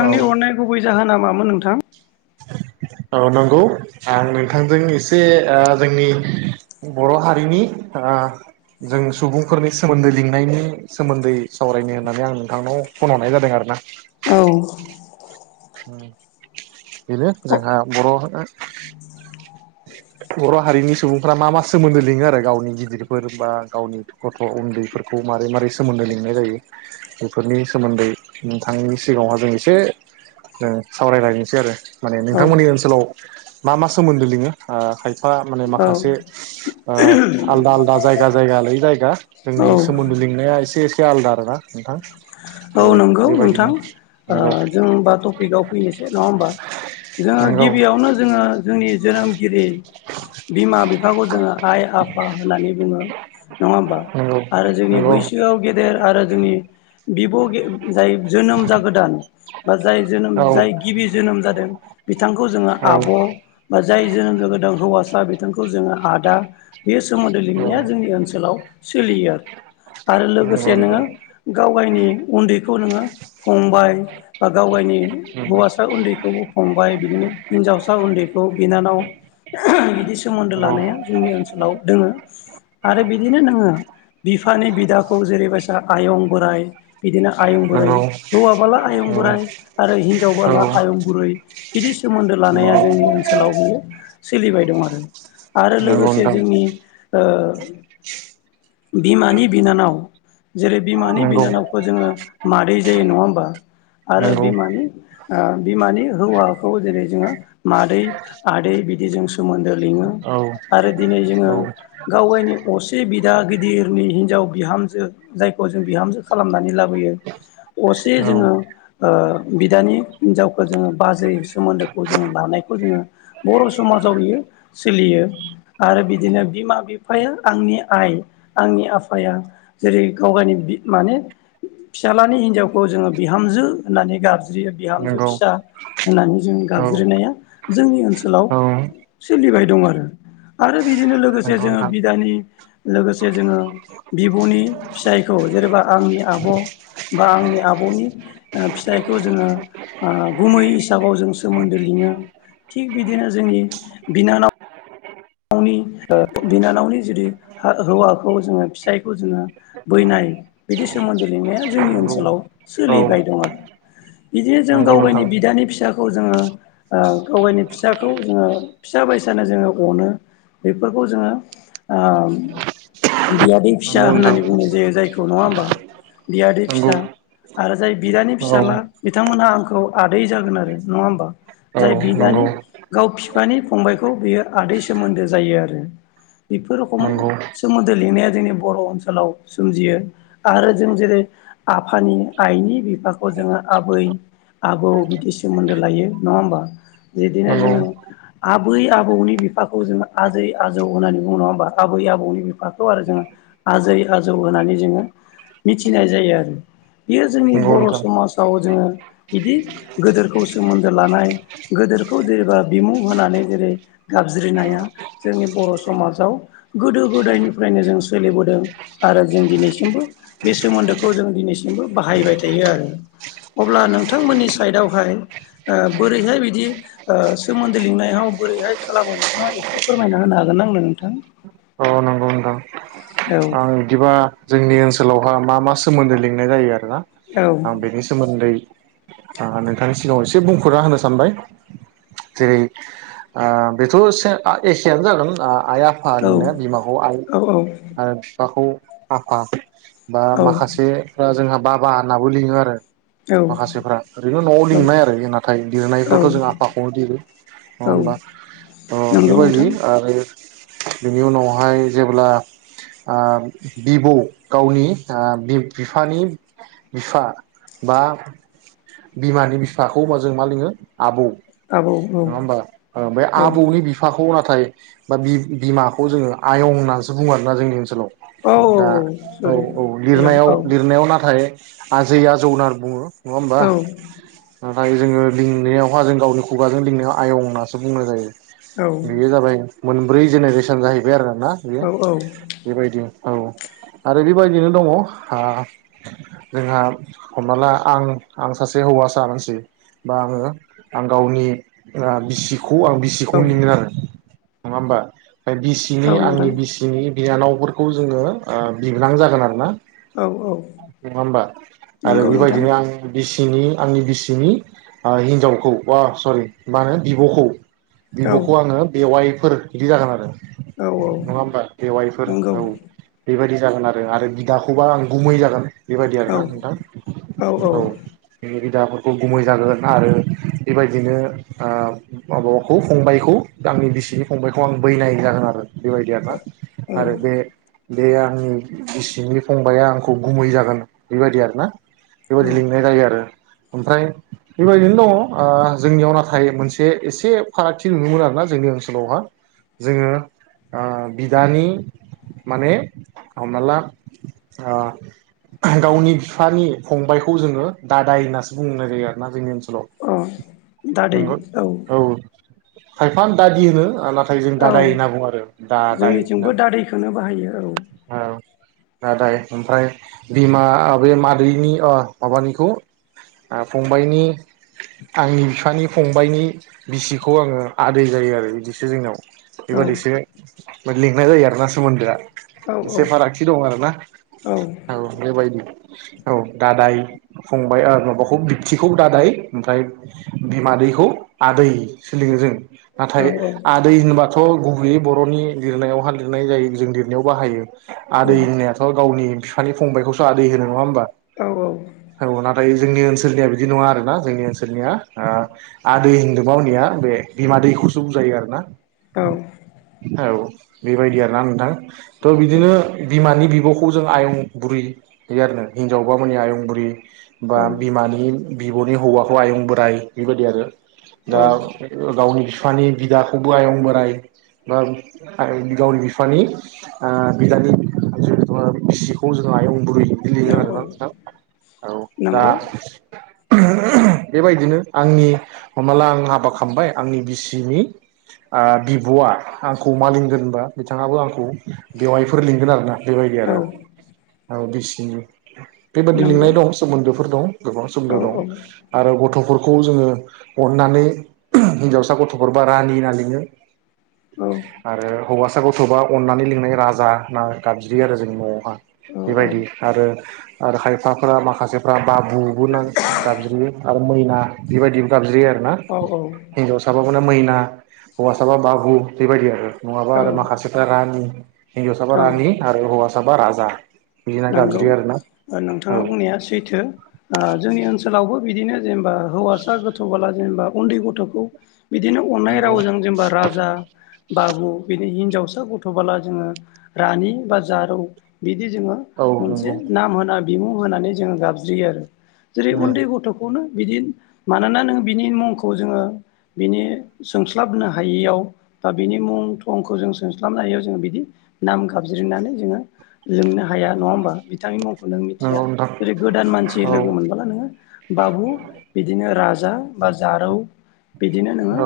औ अननाया गुबै जाहोना मामोन नोंथां [inaudible] औ नंगौ आं नोंथांजों एसे जोंनि बर' हारिनि आ जों सुबुंफोरनि सोमोन्दै लिंनायनि सोमोन्दै सावरायनो होननानै आं नोंथांनाव फन हरनाय जादों आरोना औ बेनो औ जोंहा बर' बर' हारिनि सुबुंफ्रा मा मा सोमोन्दो लिंङो आरो गावनि गिदिरफोर बा गावनि गथ' उन्दैफोरखौ मै मारै सोमोन्द लिंनाय जायो बेफोरनि सोमोन्दै नोंथांनि सिगांङावहा जों एसे सावरायलायनोसै आरो माने नोंथांमोननि औ ओनसोलाव मा मा सोमोन्दो लिंङोाय फा माने माखासे आलदा - आलदा जायगा जायगा लायै जायगा औ जोंनि सोमोन्दो लिंनाया एसे एसे आलादा आरोना नोंथां औ थ' नंगौ बेबायदिनो नोंथां नंगौ जोंबाथ' आव फैनोसै नंङा होमबा जोंङो नंगौ गिबियावनो जोंङो जोंनि जोनोमगिरि बिमा बिफाखौ जोंङो आइ आफा होननानै बुंङो आरो नंगौ जोंनि बैसोआव गेदेर आरो जोंनि बिब' जाय जोनोम जागोदान बा जाय जोनोम औ जाय गिबि जोनोम जादों बिथांखौ जोंङो आब' बा जाय जोनोम हौवासा खौ जोंङो आदा बे सोमोन्दो औ लिंनाया जोंनि ओनसोलाव सोलियो। आरो लोगोसे नोंङो गाव गायनि उन्दैखौ नोङो फंबाय बा गाव गावनि हौवासा उन्दैखौबो फंबाय बिदिनो हिन्जावसा उन्दैखौ बिनानाव बिदि सोमोन्दो लानाया जोंनि ओनसोलाव दोंङों। आरो बिदिनो नोङो बिफानि बिदाखौ जेरैबायसा आयं बोराइ। बिदिनो आयं बुरै हौवाबला आयं बोराइ आरो हिनजाव बाला आयं बुरै। बिदि सोमोन्दो लानाया जोंनि ओनसोलाव बियो सोलिबाय दं आरो। आरो नंगौ लोगोसे नंगौ जोंनि ओ बिमानि बिनानाव जेरै बिमानि नंगौ बिनानाव ओ मादै जायो नङा होमबा आरो नंगौ बिमानि ओ बिमानि हौवा खौ जेरै जोङो मादै आदै बिदिजों सोमोन्दो लिङो औ आरो दिनै जोङो औ नंगौ गाव गावनि असे बिदा गिदिरनि हिनजाव बिहामजो जायखौ जों बिहामजो खालामनानै लाबोयो असे नंगौ नोंथां नंगौ औ जोङो ओ बिदानि हिनजावखौ जोङो बाजै सोमोन्दोखौ जों लानाय। खौ जोङो बर' समाजाव बियो सोलियो आरो बिदिनो बिमा-बिफाया। आंनि आइ आंनि आफाया जेरै गाव गावनि बि माने फिसाज्लानि हिनजावखौ जोङो बिहामजो होननानै गाबज्रियो बिहामजो नंगौ फिसा। होननानै जों औ गाबज्रिनाया जोंनि ओनसोलाव औ सोलिबाय दं आरो आरो बिदिनो लोगोसे नंगौ जोङो नोंथां बिदानि लोगोसे जोङो बिब'नि फिसायखौ जेनेबा आंनि आब' बा आंनि आब'नि फिसाइखौ जोङो गुमै हिसाबाव जों सोमोन्दो लि ङो थिग बिदिनो जोंनि बिनानाव नावनि ओ बिनानावनि जुदि हौवाखौ जोङो फिसायखौ जोङो बैनाय। बिदि सोमोन्दै लिंनाया जोंनि नंगौ ओनसोलाव औ सोलिबाय दं आरो बिदिनो जों नंगौ गाव गावनि नोंथां बिदानि फिसाखौ जोङो ओ गाव गावनि फिसाखौ जोङो फिसा। फसा बायसानो जोङो अनो बेफोरखौ जोङो ओ। बियादै फिसा नंगौ नोंथां होननानै बुंनाय जायो जायखौ नङा होमबा बियादै नंगौ फिसा आरो जाय बिदानि फिसाला औ बिथांमोनहा आंखौ आदै जागोन आरो नङा होमबा औ जाय नंगौ बिदानि गाव बिफानि फंबायखौ बियो आदै सोमोन्दो जायो आरो बेफोर रखम नंगौ सोमोन्दो लिंनाया जोंनि बर' ओनसोलाव सोमजियो आरो जों जेरै आफानि आइनि बिफाखौ जोङो आबै आबौ बिदि सोमोन्दो लायो नङा होमबा। बिदिनो नंगौ जोङो आबै-आबौनि बिफा। खौ जोङो आजै आजौ होन्नानै बुङो नङा होमबा आबै आबौनि बिफाखौ आरो जोङो आजै आजौ होन होननानै जोङो मिथिनाय जायो आरो। बियो जोंनि नंगौ बर' नोंथां समाजाव जोङो बिदि गोदोरखौ सोमोन्दो लानाय गो दोरखौ जेरेबा बिमुं होनानै जेरै गाबज्रिनाया जोंनि बर' समाजाव गोदो गोदायनिफ्रायनो जों सोलिबोदों आ रो जों दिनैसिमबो बे सोमोन्दोखौ जों दिनैसिमबो बाहायबाय थायो आरो। अब्ला नोंथांमोननि साइदआवहाय ओ बोरैहाय बिदि ओ सोमोन्दो लिंनायाव बोरैहाय खालामो नोंथाङा एसे फोरमायना होनो हागोन आंनो नोंथां औ नंगौ नोंथां औ। आं बिदिबा जोंनि ओनसोलावहा मा मा सोमोन्दो लिंनाय जायो आरो। ना औ आं बेनि सोमोन्दै। आ नोंथांनि सिगाङाव एसे बुंफोरना होनो सानबाय। जेरै ओ बेथ' से एखेयानो जागोन। आइ-आफा औ लिंनो बिमाखौ आइ आरो बिफाखौ आफा। बा माखासेफ्रा जोंहा बाबा होननाबो लिङो आरो। औ माखासेफ्रा ओरैनो न'आव लिंनाय आरो नाथाय औ लिरनायफ्रावथ' औ जों आफाखौनो लिरो। नङा औ होनबा ओ नंगौ बेबायदि नोंथां आरो बेनि उनावहाय जेब्ला आ बिबौ गावनि आ बि बिफानि बिफा बा बिमानि बिफाखौ अब्ला जों मा लिङो आबौ आबौ औ नङा होमबा ओ बे औ आबौनि बिफाखौ ना थाय बा बिमाखौ जोङो आयं होननानैसो बुङो आरोना जोंनि ओनसोलाव औ औ दा औ सरि औ बेयाव औ लिरनायाव लिरनायाव नाथाय आजै आजौ होनना बुङो नङा होमबा औ नाथाय जोङो लिंनायावहा जों गावनि खुगाजों लिंनायाव आयं होननासो बुंनाय जायो औ बेयो जाबाय मोनब्रै जेनेरेसन जाहैबाय आरोना औ बेयो औ आरो बेबायदिनो दङ ओ जोंहा हमना ला आं आं सासे हौवासा मानसिबा बा आङो आं गावनि ओ बिसि खौ आं औ बिसिखौनो लिंडो आरो नङा होमबा औ बिसिनि आंनि नोंथां बिसिनि बिनानावफोरखौ जोङो ओ बिबोनां जागोन आरो ना औ औ नङा होमबा आरो नंगौ नोंथां बेबायदिनो आं बिसि नि आंनि बिसिनि हिनजावखौ सरि मा होनो बिब'खौ औ बिब'खौ आङो बेवाइफोर बिदि जागोन आरो औ औ नङा होमबा बेवाइफोर नंगौ औ बे बायदि जागोन आरो आरो बिदाखौबा आं गुमै जागोन बेबायदि औ आरोना नोंथां औ बिदाफोर खौ गुमै जागोन आरो बेबायदिनो ओ माबाखौ फंबायखौ आंनि बिसिनि फंबबायखौ आं बैनाय जागोन आरो बेबायदिय ना औ औ आरो बे बे आंनि बिसिनि फंबाया आंखौ गुमै जागोन बेबायदि आरो ना अ बेबायाददि लिंनाय जायो आरो ओमफ्राय बेबायदिनो दङ ओ जोंनियाव नाथाय मोनसे एसे फारागथि नुयो आरोना जोंनि ओनसोलावहा जोङो ओ बिदानि माने हमना ला ओ गावनि बिफानि फंबायखौ जोङो दादाय होननासो बुंनाय जायो आरोना जोंनि ओनसोल हेल' नंगौ औ खायफा दादि होनो नाथाय जों औ दादाय होनना बुंङो आरो दा जोंनिथिंबो दायदि दादैखौनो बाहायो औ नाथाय ओमफ्राय बिमा बे मादैनि ओ माबानिखौ ओ फंबायनि आंनि बिफानि फंबाइनि बिसिखौ आङो आदै जायो आरो बिदिसो जोंनाव बेबादिसो लिंनाय जायो आरोना सोमोन्दोआ औ एसे फारागथि दं आरो ना औ बेबायदि औ दादाय फंबाय माबाखौ बिबथिखौ दादाय ओमफ्राय बिमादैखौ आदै सो लिङो जों औ नाथाय आदै होनबाथ' गुबैयै बर'नि लिरनायाव हाय लिरनाय जायो जों लिरनायाव बाहायो औ आदै होनायाथ' गावनि बिफानि फंबायाइखौसो आदै होनो नङा होमबा औ औ औ जोंनि ओनसोलनिया बिदि नङा आरोना जोंनि ओनसोलनिया ओ आदै हिन्दु गावनि बि आदैखौसो बुंजायो आरो ना औ बेबायदि आरोना नोंथां थ बिदिनो बिमानि बिब'खौ जों आयं बुरै आरोनो हिनजावबा माने आयं बुरि बा बिमानि बिब'नि हौवाखौ आयं बोराइ बेबायदि आरो औ दा गावनि बिफानि बिदाखौबो आयं बोराइ बा गावनि बिफानि ओ बिदानि बिसिखौ जों आयं बोरि बिदि औ आरो दा नंगौ बेबायदिनो आंनि हमला आं हाबा खालामबाय आंनि बिसिनि बिब'आ आंखौ मा लिंगोन बा बिथाङाबो आंखौ बेवायफोर लिंगोन आरोना बेबायदि औ आरो औ बिसिनि बेबायादि नंगौ लिंनाय दं सोमोन्दोफोर दं गोबां सोमोन्दो औ दं औ आरो गथ' खौ जोङो अन्नानै हिन्जावसा गथ'फोरबा रानि होनना लिङो औ आरो हौवासाखौ थोबा अननानै लिंनाय राजा होना गाबज्रि आरो जोंनि न'आवहा औ बेबायदि आरो आरो खायफाफोरा माखासेफ्रा बाबुबो गाबज्रियो आरो मैना बेबायदिबो गाबज्रियो आरो आरो ना औ हिनजाव साबा माने मैना हौवा साबा बाबु बेबायदि आरो नङाबा औ आरो माखासेफ्रा रानि हिनजावसाबा औ औ रानि आरो हौवासाबा राजा बिदिना नंगौ गाबज्रियो आरोना औ नोंथाङा बुंनाया सैथो जोंनि ओनसोलावबो बिदिनो जेनेबा हौवासा गोथ'बोला जेनेबा उन्दै गथ'खौ बिदिनो अननाय नंगौ रावजों जेनेबा राजा बाबु बिदि हि हिन्जावसा गथ'बोला जोङो रानि बा जारौ बिदि जोङो औ मोनसे नंगौ नाम होना बिमुं होनानै जोङो गाबज्रियो आरो जेरै उम उन्दै गथ'खौनो बिदि मानोना नों बिनि मुंखौ जोङो बिनि सोंस्लाबनो हायियाव बा बिनि मुं थंखौ जों सोंस्लाबनो हायैयाव जोङो बिदि नाम गाबज्रिनानै जोङो लोंनो हायो नङा होमबा बिथांनि मुंखौ नों मिथिया नंगौ नोंथां जेरै गोदान मानसि औ लोगो मोनबोला नोङो बाबु बिदिनो राजा बा जारौ बिदिनो नोङो औ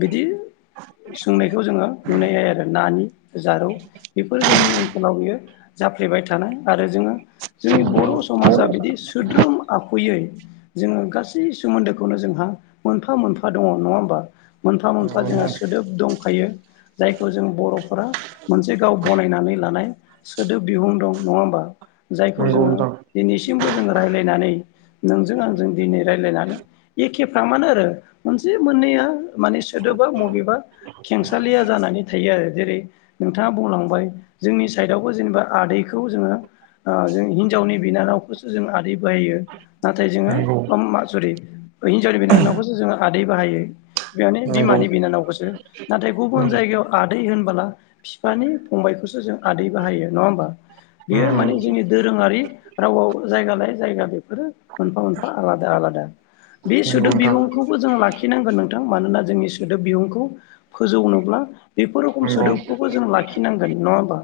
बिदि सोंनायखौ जोङो नुनाय जायो आरो नानि जारौ बेफोर जोंनि ओनसोलाव बियो जाफ्लेबाय थानाय आरो जोङो जोंनि बर' नंगौ समाजा बिदि सोद्रोम आखुयै जोङो गासै सोमोन्दोखौनो जोंहा मोनफा मोनफा दङ नङा होमबा मोनफा मोनफा जोंहा सोदोब दंखायो जायखौ जों बर'फोरा मोनसे गाव बनायनानै लानाय सोदोब बिहुं दं नङा होमबा जायखौ नंगौ नोंथां नंगौ उम नंगौ जोङो नोंथां दिनैसिमबो जोङो रायज्लायनानै नोंजों आंजों दिनै रायज्लायनानै एखे फ्रामानो आरो मोनसे मोननैया माने सोदोबा मबेबा खेंसालिया जानानै थायो आरो जेरै नोंथाङा बुंलांबाय जोंनि साइडआव जबा आदैखौ जों हिनजावनि बिनानावखौ जों ज आ बाहायो नाथाय नंगौ जोङो सरि हिनजाव बिननावखौ आदै बाहायो बेनो बिमानि बिनानावखौसो नाथाय गुबुन जायगायाव आदै होनबोला बिफानि फंबायखौसो जों आदै नङा होनबा बियो माने जोंनि दोरोङारि रावाव जायगा लायै जायगा बे मोनफा मोनफा आलादा आलादा बे सोदोब बिहुंखौबो जों लाखिनांगोन नोंथां मानोना जोंनि सोदोब बिबुंखौ फोजौनोब्ला बेफोर रोखोम सोदोबखौबो जों लाखिनांगोन नङा होमबा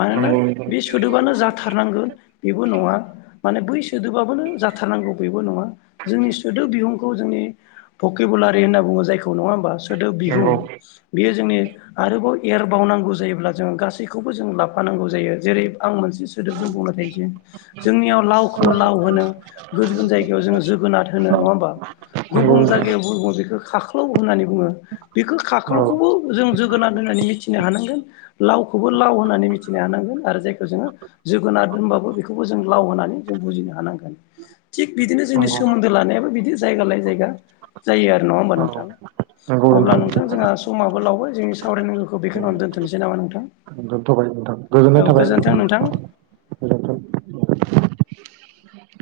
मानोना नंगौ बे नोंथां सोदोबानो जाथारनांगोन बेबो नङा माने बै सोदोबाबानो जाथारनांगोन बेबो नङा जोंनि सोदोब बिहुंखौ जों जोंनि भकिबुलारि होनना बुङो जायखौ नङा होमबा सोदोब बिहुं बेयो जोंनि आरोबाव एरबावनांगौ जायोब्ला जों गासैखौबो जों लाफानांगौ जायो जेरै आं मोनसे सोदोबजों बुंबाय थायोसै जोंनियाव लावखौ लाव होनो गुबुन जायगायाव जोङो ज गोनार होनो नङा होमा नंगौ नंगौ गुबुन नोंथां जायगायाव ब बेखौ खाख्लौ होननानै बुङो बेखौ औ खाख्लावखौबो जों जोगोनार होननानै मिथिनो हानांगोन ल खौबो लाव होननानै मिथि नो हांगोन आरो जायखौ जोङो जोगोनार दोनबाबो बेखौबो जों लाव होनानै जों बुजिनो हानांगोन थिग बिदिनो जोंनि नंगौ सोमोन्दो लानायाबो बिदि जायगा लाय जायगा जायो आरो नङा होमबा औ नोंथां अब्ला नोंथां जोंहा समाबो लावबाय जोंनि सावरायनांगौखौ बेखौनो दोनथोंनोसै नामा नोंथां दोनथबाय नोंथां गोजोननाय औ थाबाय गोजोन्थों नोंथां गोजोन्थों। [inaudible]